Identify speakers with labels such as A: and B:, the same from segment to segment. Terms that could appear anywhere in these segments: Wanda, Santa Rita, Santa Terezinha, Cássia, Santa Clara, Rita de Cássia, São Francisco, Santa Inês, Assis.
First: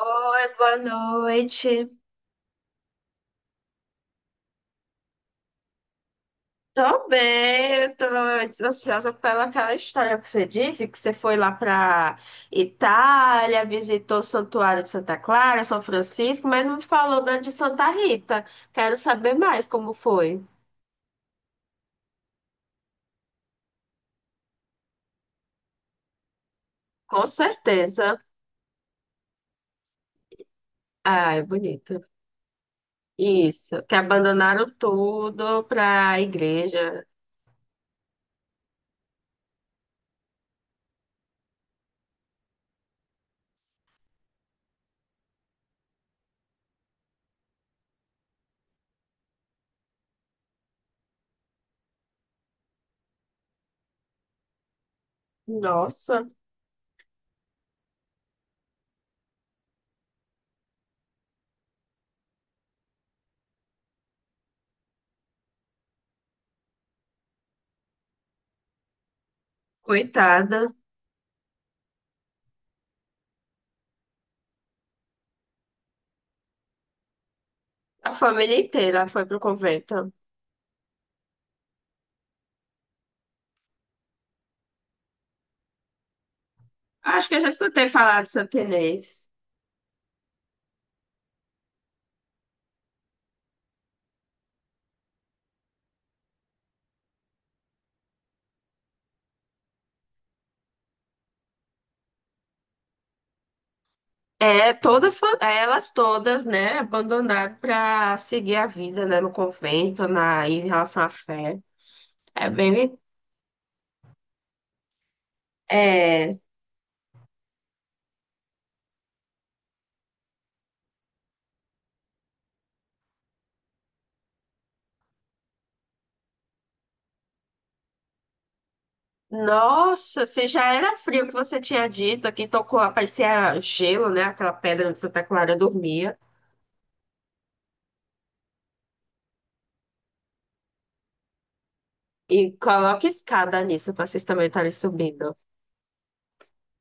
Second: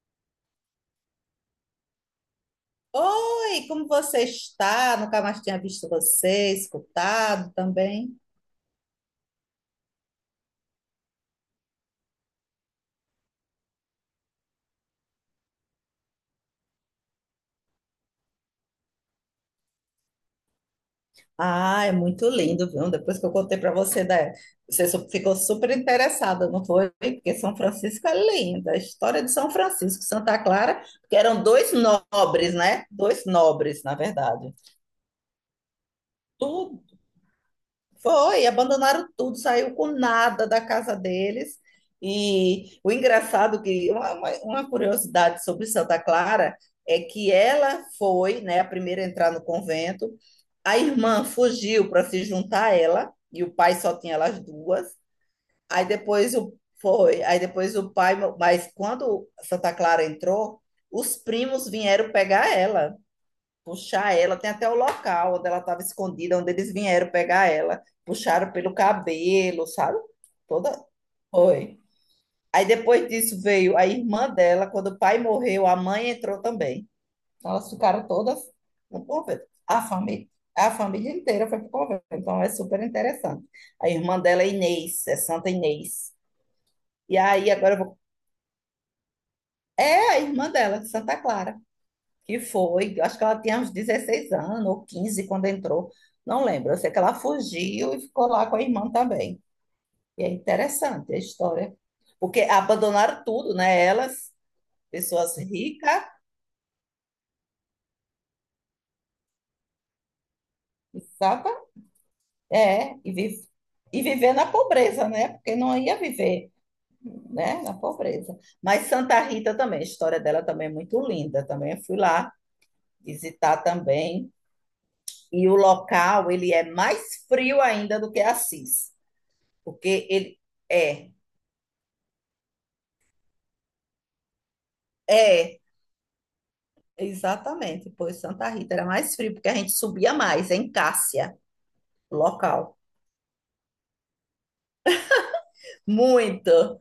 A: Oi, boa noite.
B: Oi, como você está? Nunca mais tinha visto você,
A: Tô
B: escutado
A: bem, eu tô
B: também.
A: ansiosa pelaquela história que você disse, que você foi lá pra Itália, visitou o Santuário de Santa Clara, São Francisco, mas não me falou da de Santa Rita. Quero saber mais como foi.
B: Ah, é muito lindo, viu? Depois que eu contei para você, né? Ficou super interessada, não foi?
A: Com
B: Porque São Francisco
A: certeza.
B: é linda. A história de São Francisco, Santa Clara, que
A: Ah, é
B: eram dois
A: bonito.
B: nobres, né? Dois
A: Isso,
B: nobres,
A: que
B: na verdade.
A: abandonaram tudo pra igreja.
B: Foi, abandonaram tudo, saiu com nada da casa deles. E o engraçado que uma curiosidade sobre Santa Clara é que ela foi, né, a primeira a entrar no convento. A irmã fugiu para se juntar a ela e o pai só tinha elas duas. Aí
A: Nossa,
B: depois o Foi, aí depois o pai, mas quando Santa Clara entrou, os primos vieram pegar ela puxar ela, tem até o local onde ela estava escondida, onde eles vieram pegar ela, puxaram pelo cabelo, sabe?
A: coitada.
B: Toda. Foi. Aí depois disso veio a irmã dela, quando o pai morreu, a mãe entrou também. Então elas ficaram
A: A
B: todas
A: família
B: no
A: inteira foi pro
B: convento.
A: convento.
B: A família inteira foi para o convento, então é super interessante. A irmã dela é Inês, é Santa Inês. E
A: Acho que eu já
B: aí agora eu
A: escutei
B: vou.
A: falar de Santa Inês.
B: É a irmã dela, Santa Clara, que foi, eu acho que ela tinha uns 16 anos ou 15 quando entrou, não lembro. Eu sei que ela fugiu e ficou lá com a irmã também. E é interessante a história, porque abandonaram tudo, né? Elas,
A: É, toda,
B: pessoas
A: é, elas
B: ricas,
A: todas, né, abandonaram para seguir a vida, né, no convento, na, em relação à
B: sabe?
A: fé. É
B: É,
A: bem,
B: e, vi- e viver na pobreza, né? Porque não ia
A: é,
B: viver, né? Na pobreza. Mas Santa Rita também, a história dela também é muito linda. Também eu fui lá visitar também. E o local, ele é mais frio ainda do que Assis. Porque
A: nossa,
B: ele
A: se já era
B: é,
A: frio que você tinha dito, aqui tocou, parecia gelo, né, aquela pedra onde Santa Clara
B: é,
A: dormia,
B: Exatamente. Pois Santa Rita era mais frio, porque a gente subia mais em Cássia,
A: e
B: local.
A: coloca escada nisso para vocês também estarem subindo.
B: Muito.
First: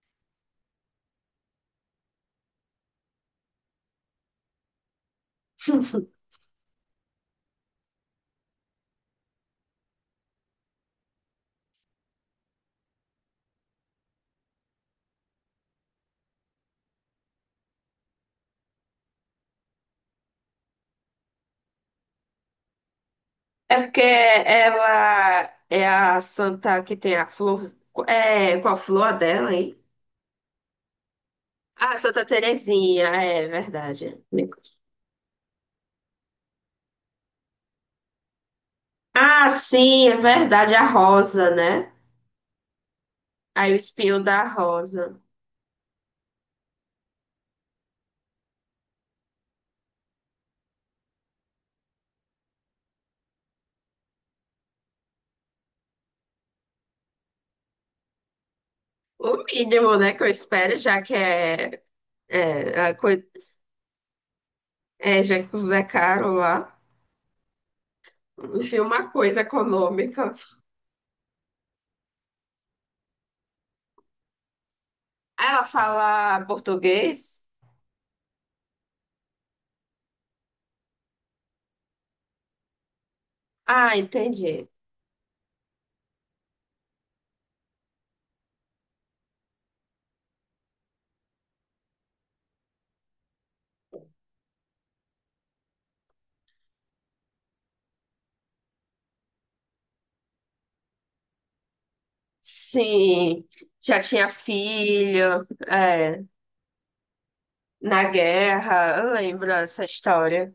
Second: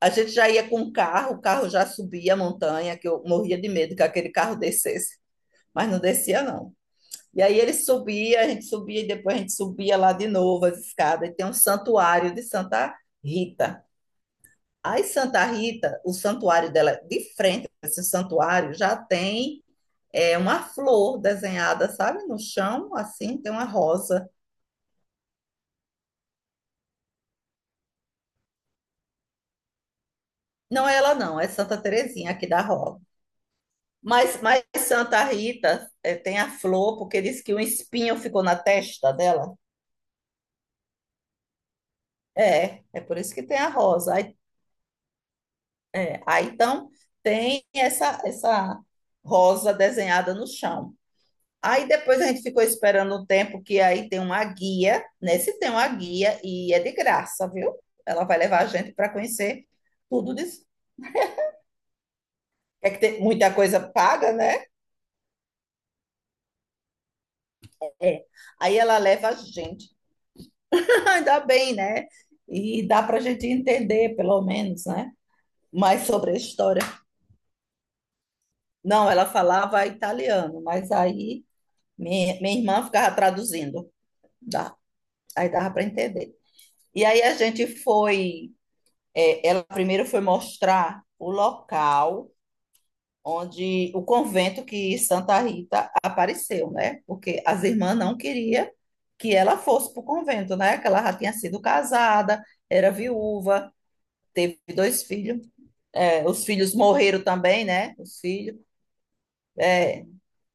B: A gente já ia com o carro já subia a montanha, que eu morria de medo que aquele carro descesse, mas não descia, não. E aí ele subia, a gente subia e depois a gente subia lá de novo as escadas. E tem um santuário de Santa Rita. Aí Santa Rita, o santuário dela, é de frente a esse santuário, já tem. É uma flor desenhada, sabe, no chão, assim, tem uma
A: É porque
B: rosa.
A: ela é a santa que tem a flor, é, qual flor a dela, hein?
B: Não é ela, não, é Santa
A: Ah, Santa
B: Terezinha aqui da Rosa.
A: Terezinha, é verdade.
B: Mas Santa Rita tem a flor, porque diz que um espinho ficou na testa
A: Ah,
B: dela.
A: sim, é verdade, a Rosa, né?
B: É, é por isso que tem a
A: Aí o
B: rosa.
A: espinho da Rosa.
B: Então tem essa rosa desenhada no chão. Aí depois a gente ficou esperando um tempo que aí tem uma guia. Nesse tem uma guia e é de graça, viu? Ela vai levar a gente para
A: O
B: conhecer
A: mínimo, né, que eu
B: tudo disso.
A: espero, já que é, é,
B: É
A: a
B: que tem
A: coisa,
B: muita coisa paga, né?
A: é, já que tudo é caro lá.
B: É. Aí
A: Enfim,
B: ela
A: uma
B: leva a
A: coisa
B: gente.
A: econômica.
B: Ainda bem, né? E dá para a gente entender, pelo menos, né?
A: Ela
B: Mais sobre a
A: fala
B: história.
A: português?
B: Não, ela falava italiano, mas aí minha irmã ficava traduzindo.
A: Ah, entendi.
B: Dá. Aí dava para entender. E aí a gente foi. É, ela primeiro foi mostrar o local onde o convento que Santa Rita apareceu, né? Porque as irmãs não queriam que ela fosse para o convento, né? Que ela já tinha sido casada, era
A: Sim,
B: viúva,
A: já tinha
B: teve dois
A: filho,
B: filhos,
A: é,
B: é, os filhos morreram também, né?
A: na
B: Os filhos.
A: guerra, eu lembro dessa
B: É,
A: história.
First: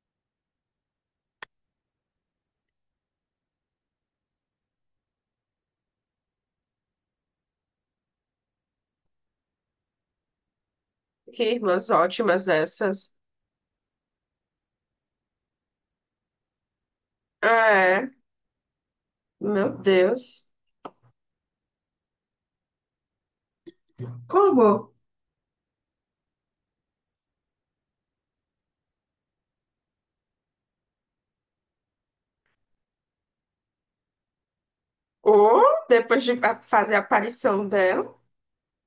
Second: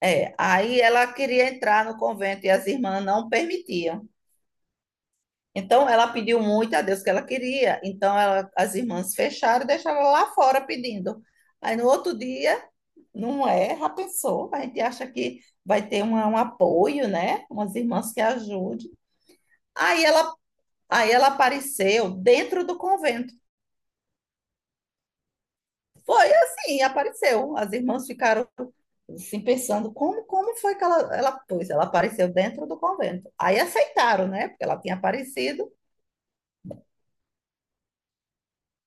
B: é. Aí ela queria entrar no convento e as irmãs não permitiam. Então ela pediu muito a Deus que ela queria. As irmãs fecharam e deixaram ela lá fora pedindo.
A: Que
B: Aí no
A: irmãs
B: outro
A: ótimas
B: dia,
A: essas.
B: não é? Já pensou? A gente acha que um apoio, né? Umas
A: É,
B: irmãs que ajudem.
A: meu
B: Aí ela,
A: Deus.
B: Aí ela apareceu dentro do convento.
A: Como?
B: Foi assim, apareceu. As irmãs ficaram assim pensando, como foi que pois, ela apareceu dentro do convento. Aí aceitaram, né? Porque ela tinha
A: Ou
B: aparecido
A: depois de fazer a aparição dela,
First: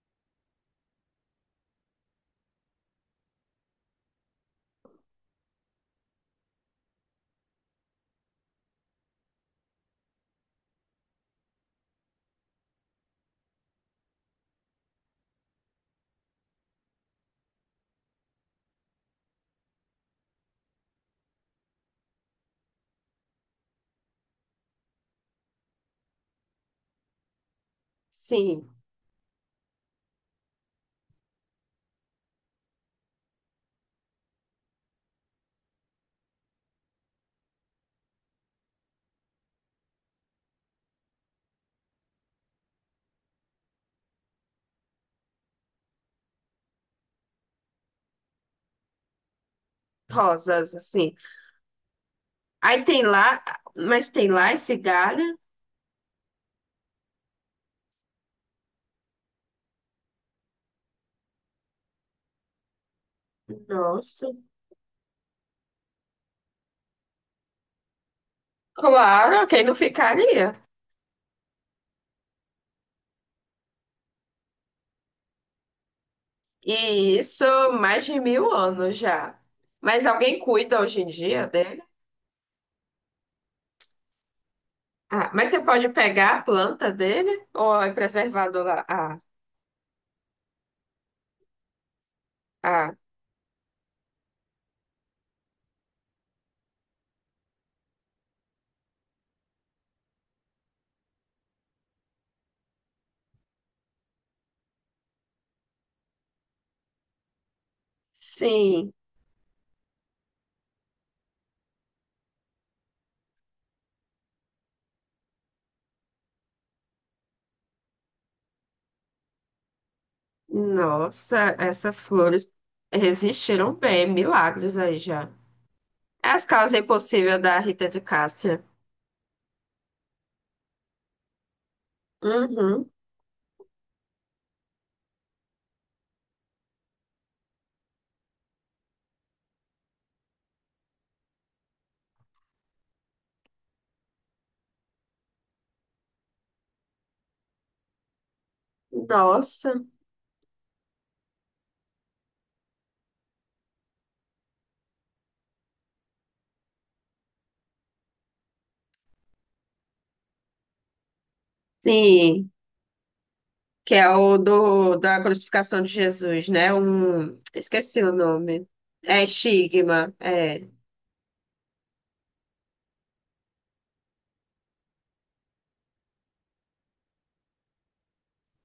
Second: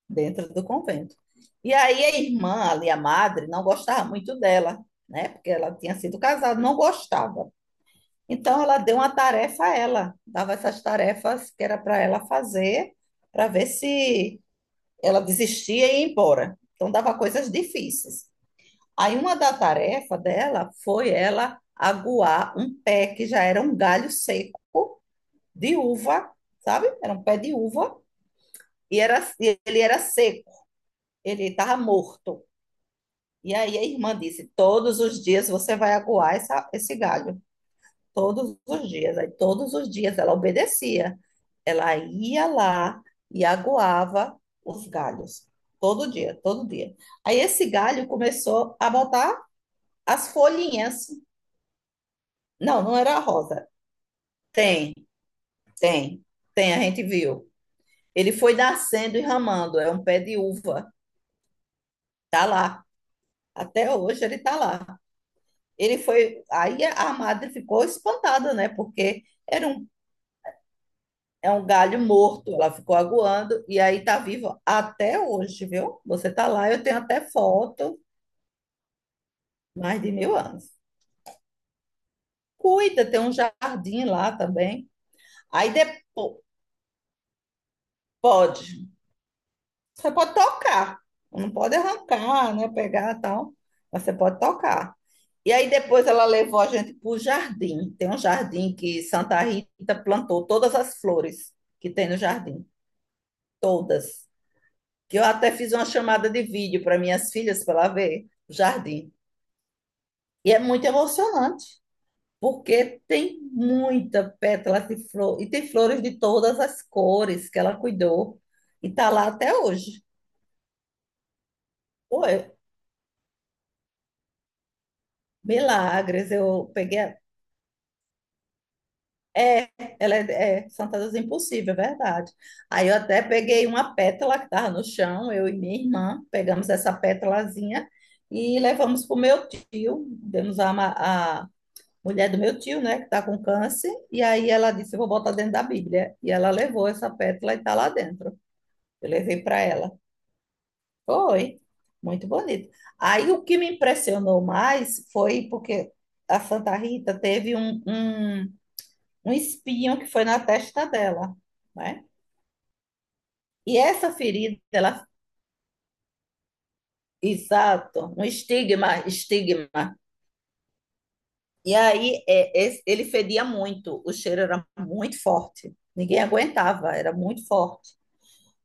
B: dentro do convento. E aí a irmã ali, a madre, não gostava muito dela, né? Porque ela tinha sido casada, não gostava. Então ela deu uma tarefa a ela, dava essas tarefas que era para ela fazer, para ver se ela desistia e ia embora. Então dava coisas difíceis. Aí uma da tarefa dela foi ela aguar um pé que já era um galho seco de uva, sabe? Era um pé de uva
A: sim,
B: e era e ele era seco, ele estava morto. E aí a irmã disse: "Todos os dias você vai aguar esse galho, todos os dias". Aí todos os dias ela obedecia. Ela ia lá e aguava os galhos. Todo dia, todo dia. Aí esse galho começou a botar as
A: rosas,
B: folhinhas.
A: assim. Aí
B: Não, não
A: tem
B: era
A: lá,
B: rosa.
A: mas tem lá esse
B: Tem,
A: galho?
B: tem, tem, a gente viu. Ele foi nascendo e ramando, é um pé de uva. Tá lá. Até hoje
A: Nossa,
B: ele tá lá. Ele foi. Aí a madre ficou espantada, né?
A: claro, quem não ficaria?
B: É um galho morto, ela ficou aguando, e aí tá vivo até hoje, viu? Você tá lá,
A: E
B: eu tenho até
A: isso
B: foto.
A: mais de mil anos já.
B: Mais
A: Mas
B: de mil
A: alguém
B: anos.
A: cuida hoje em dia dele?
B: Cuida, tem um jardim lá também.
A: Ah, mas você
B: Aí
A: pode pegar
B: depois,
A: a planta dele ou é preservado
B: pode.
A: lá? Ah,
B: Você pode tocar. Não pode arrancar, né?
A: ah,
B: Pegar e tal. Mas você pode tocar. E aí depois ela levou a gente para o jardim. Tem um jardim que Santa Rita plantou todas as flores que tem no jardim. Todas. Que eu até fiz uma chamada de vídeo para minhas filhas para ela ver o
A: sim.
B: jardim. E é muito emocionante porque tem muita pétala de flor e tem flores de todas as cores que ela cuidou e tá lá até hoje.
A: Nossa, essas
B: Pô,
A: flores
B: é-
A: resistiram bem, milagres aí já.
B: Milagres,
A: É as
B: eu
A: causas
B: peguei.
A: impossíveis da Rita de Cássia.
B: É, ela é, é Fantasias Impossível, é verdade. Aí
A: Uhum.
B: eu até peguei uma pétala que estava no chão, eu e minha irmã pegamos essa pétalazinha e levamos para o meu tio, a mulher do meu tio, né, que está com câncer, e aí ela disse: Eu vou botar dentro da Bíblia. E ela levou essa pétala e está lá dentro. Eu levei para
A: Nossa.
B: ela. Foi, muito bonito. Aí o que me impressionou mais foi porque a Santa Rita teve um espinho que foi na testa dela, né?
A: Sim,
B: E
A: que é
B: essa
A: o
B: ferida,
A: do,
B: ela,
A: da crucificação de Jesus, né? Um, esqueci o
B: exato, um
A: nome.
B: estigma,
A: É
B: estigma.
A: estigma. É.
B: Ele fedia muito, o cheiro era muito forte. Ninguém aguentava, era muito forte.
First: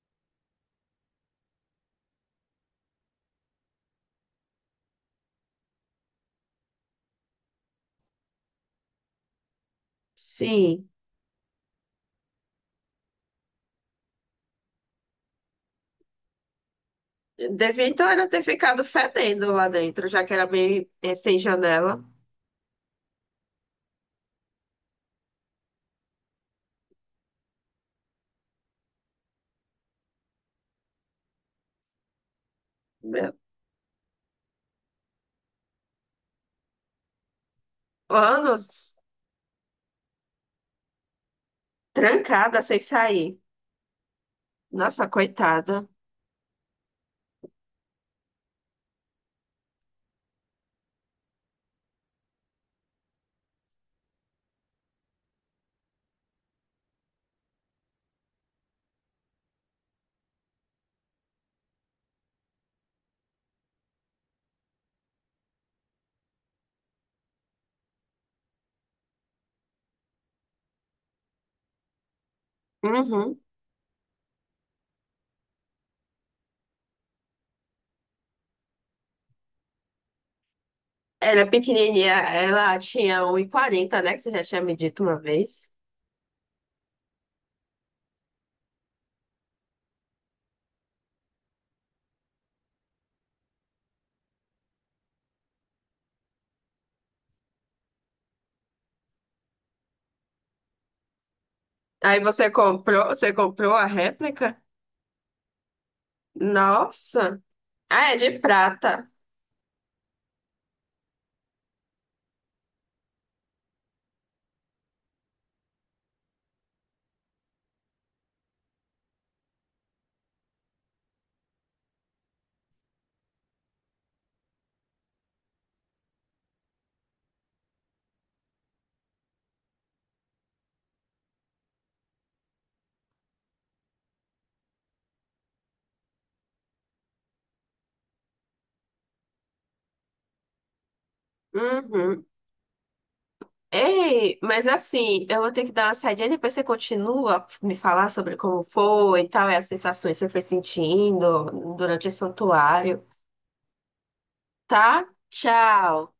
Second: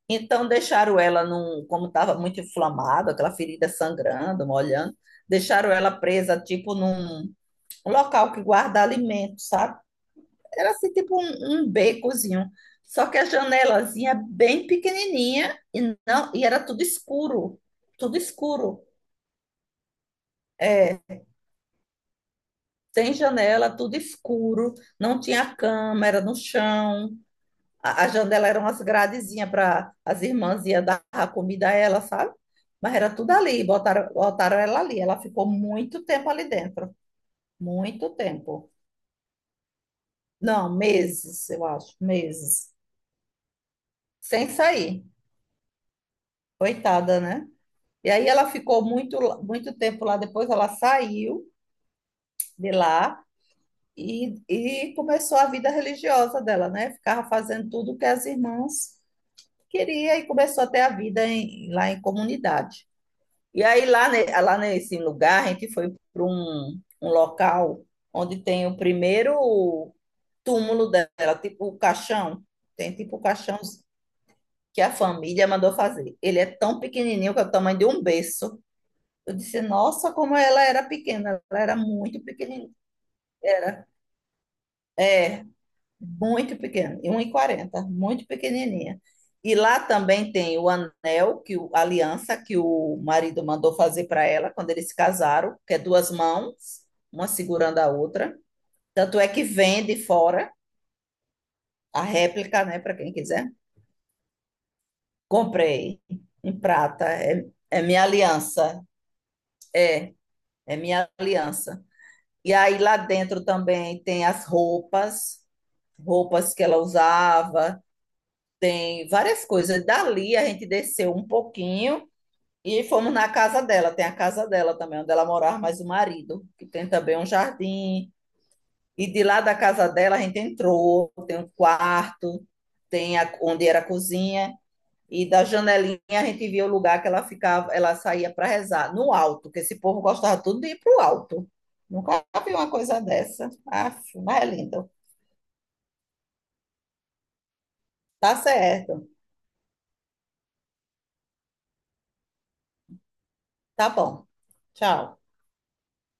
B: Então deixaram ela num, como estava muito inflamado, aquela ferida sangrando, molhando, deixaram ela presa tipo num local que guarda alimento, sabe? Era
A: Sim.
B: assim tipo um becozinho. Só que a janelazinha é bem pequenininha e não, e era tudo escuro,
A: Devia então
B: tudo
A: ela ter
B: escuro.
A: ficado fedendo lá dentro, já que era bem
B: É,
A: sem janela.
B: sem janela, tudo escuro, não tinha cama, era no chão. A janela era umas gradezinhas para as irmãs iam dar a comida a ela, sabe? Mas era tudo
A: Meu,
B: ali, botaram ela ali. Ela ficou muito tempo ali dentro. Muito tempo.
A: anos
B: Não, meses, eu acho,
A: trancada
B: meses.
A: sem sair.
B: Sem sair.
A: Nossa, coitada.
B: Coitada, né? E aí ela ficou muito, muito tempo lá. Depois ela saiu de lá e começou a vida religiosa dela, né? Ficava fazendo tudo que as irmãs queriam e começou até a lá em comunidade. E aí lá nesse lugar a gente foi para um local onde tem o primeiro túmulo dela, tipo o caixão. Tem tipo o
A: Uhum.
B: caixão que a família mandou fazer. Ele é tão pequenininho que é o tamanho de um berço. Eu disse, nossa, como ela era
A: Ela
B: pequena.
A: é
B: Ela era
A: pequenininha,
B: muito pequenininha.
A: ela tinha um e
B: Era.
A: quarenta, né? Que você já tinha me dito uma
B: É,
A: vez.
B: muito pequeno, e um e quarenta, muito pequenininha. E lá também tem o anel, que a aliança que o marido mandou fazer para ela quando eles se casaram, que é duas mãos, uma segurando a outra. Tanto é que vende fora a
A: Aí
B: réplica, né, para quem
A: você
B: quiser.
A: comprou a réplica?
B: Comprei em prata,
A: Nossa!
B: é, é minha
A: Ah, é de
B: aliança,
A: prata.
B: é, é minha aliança. E aí lá dentro também tem as roupas, roupas que ela usava, tem várias coisas. Dali a gente desceu um pouquinho e fomos na casa dela. Tem a casa dela também, onde ela morava mais o marido, que tem também um jardim. E de lá da casa dela a gente entrou, tem um quarto, onde era a cozinha. E da janelinha a gente via o lugar que ela ficava, ela saía para rezar, no alto, que esse povo gostava tudo de ir para o alto. Nunca
A: Uhum.
B: vi uma coisa dessa. Aff,
A: Ei,
B: mas é
A: mas
B: lindo.
A: assim, eu vou ter que dar uma saidinha, depois você continua a me falar sobre
B: Tá
A: como
B: certo.
A: foi e tal, e as sensações que você foi sentindo durante o santuário,
B: Tá bom.
A: tá?
B: Tchau.
A: Tchau!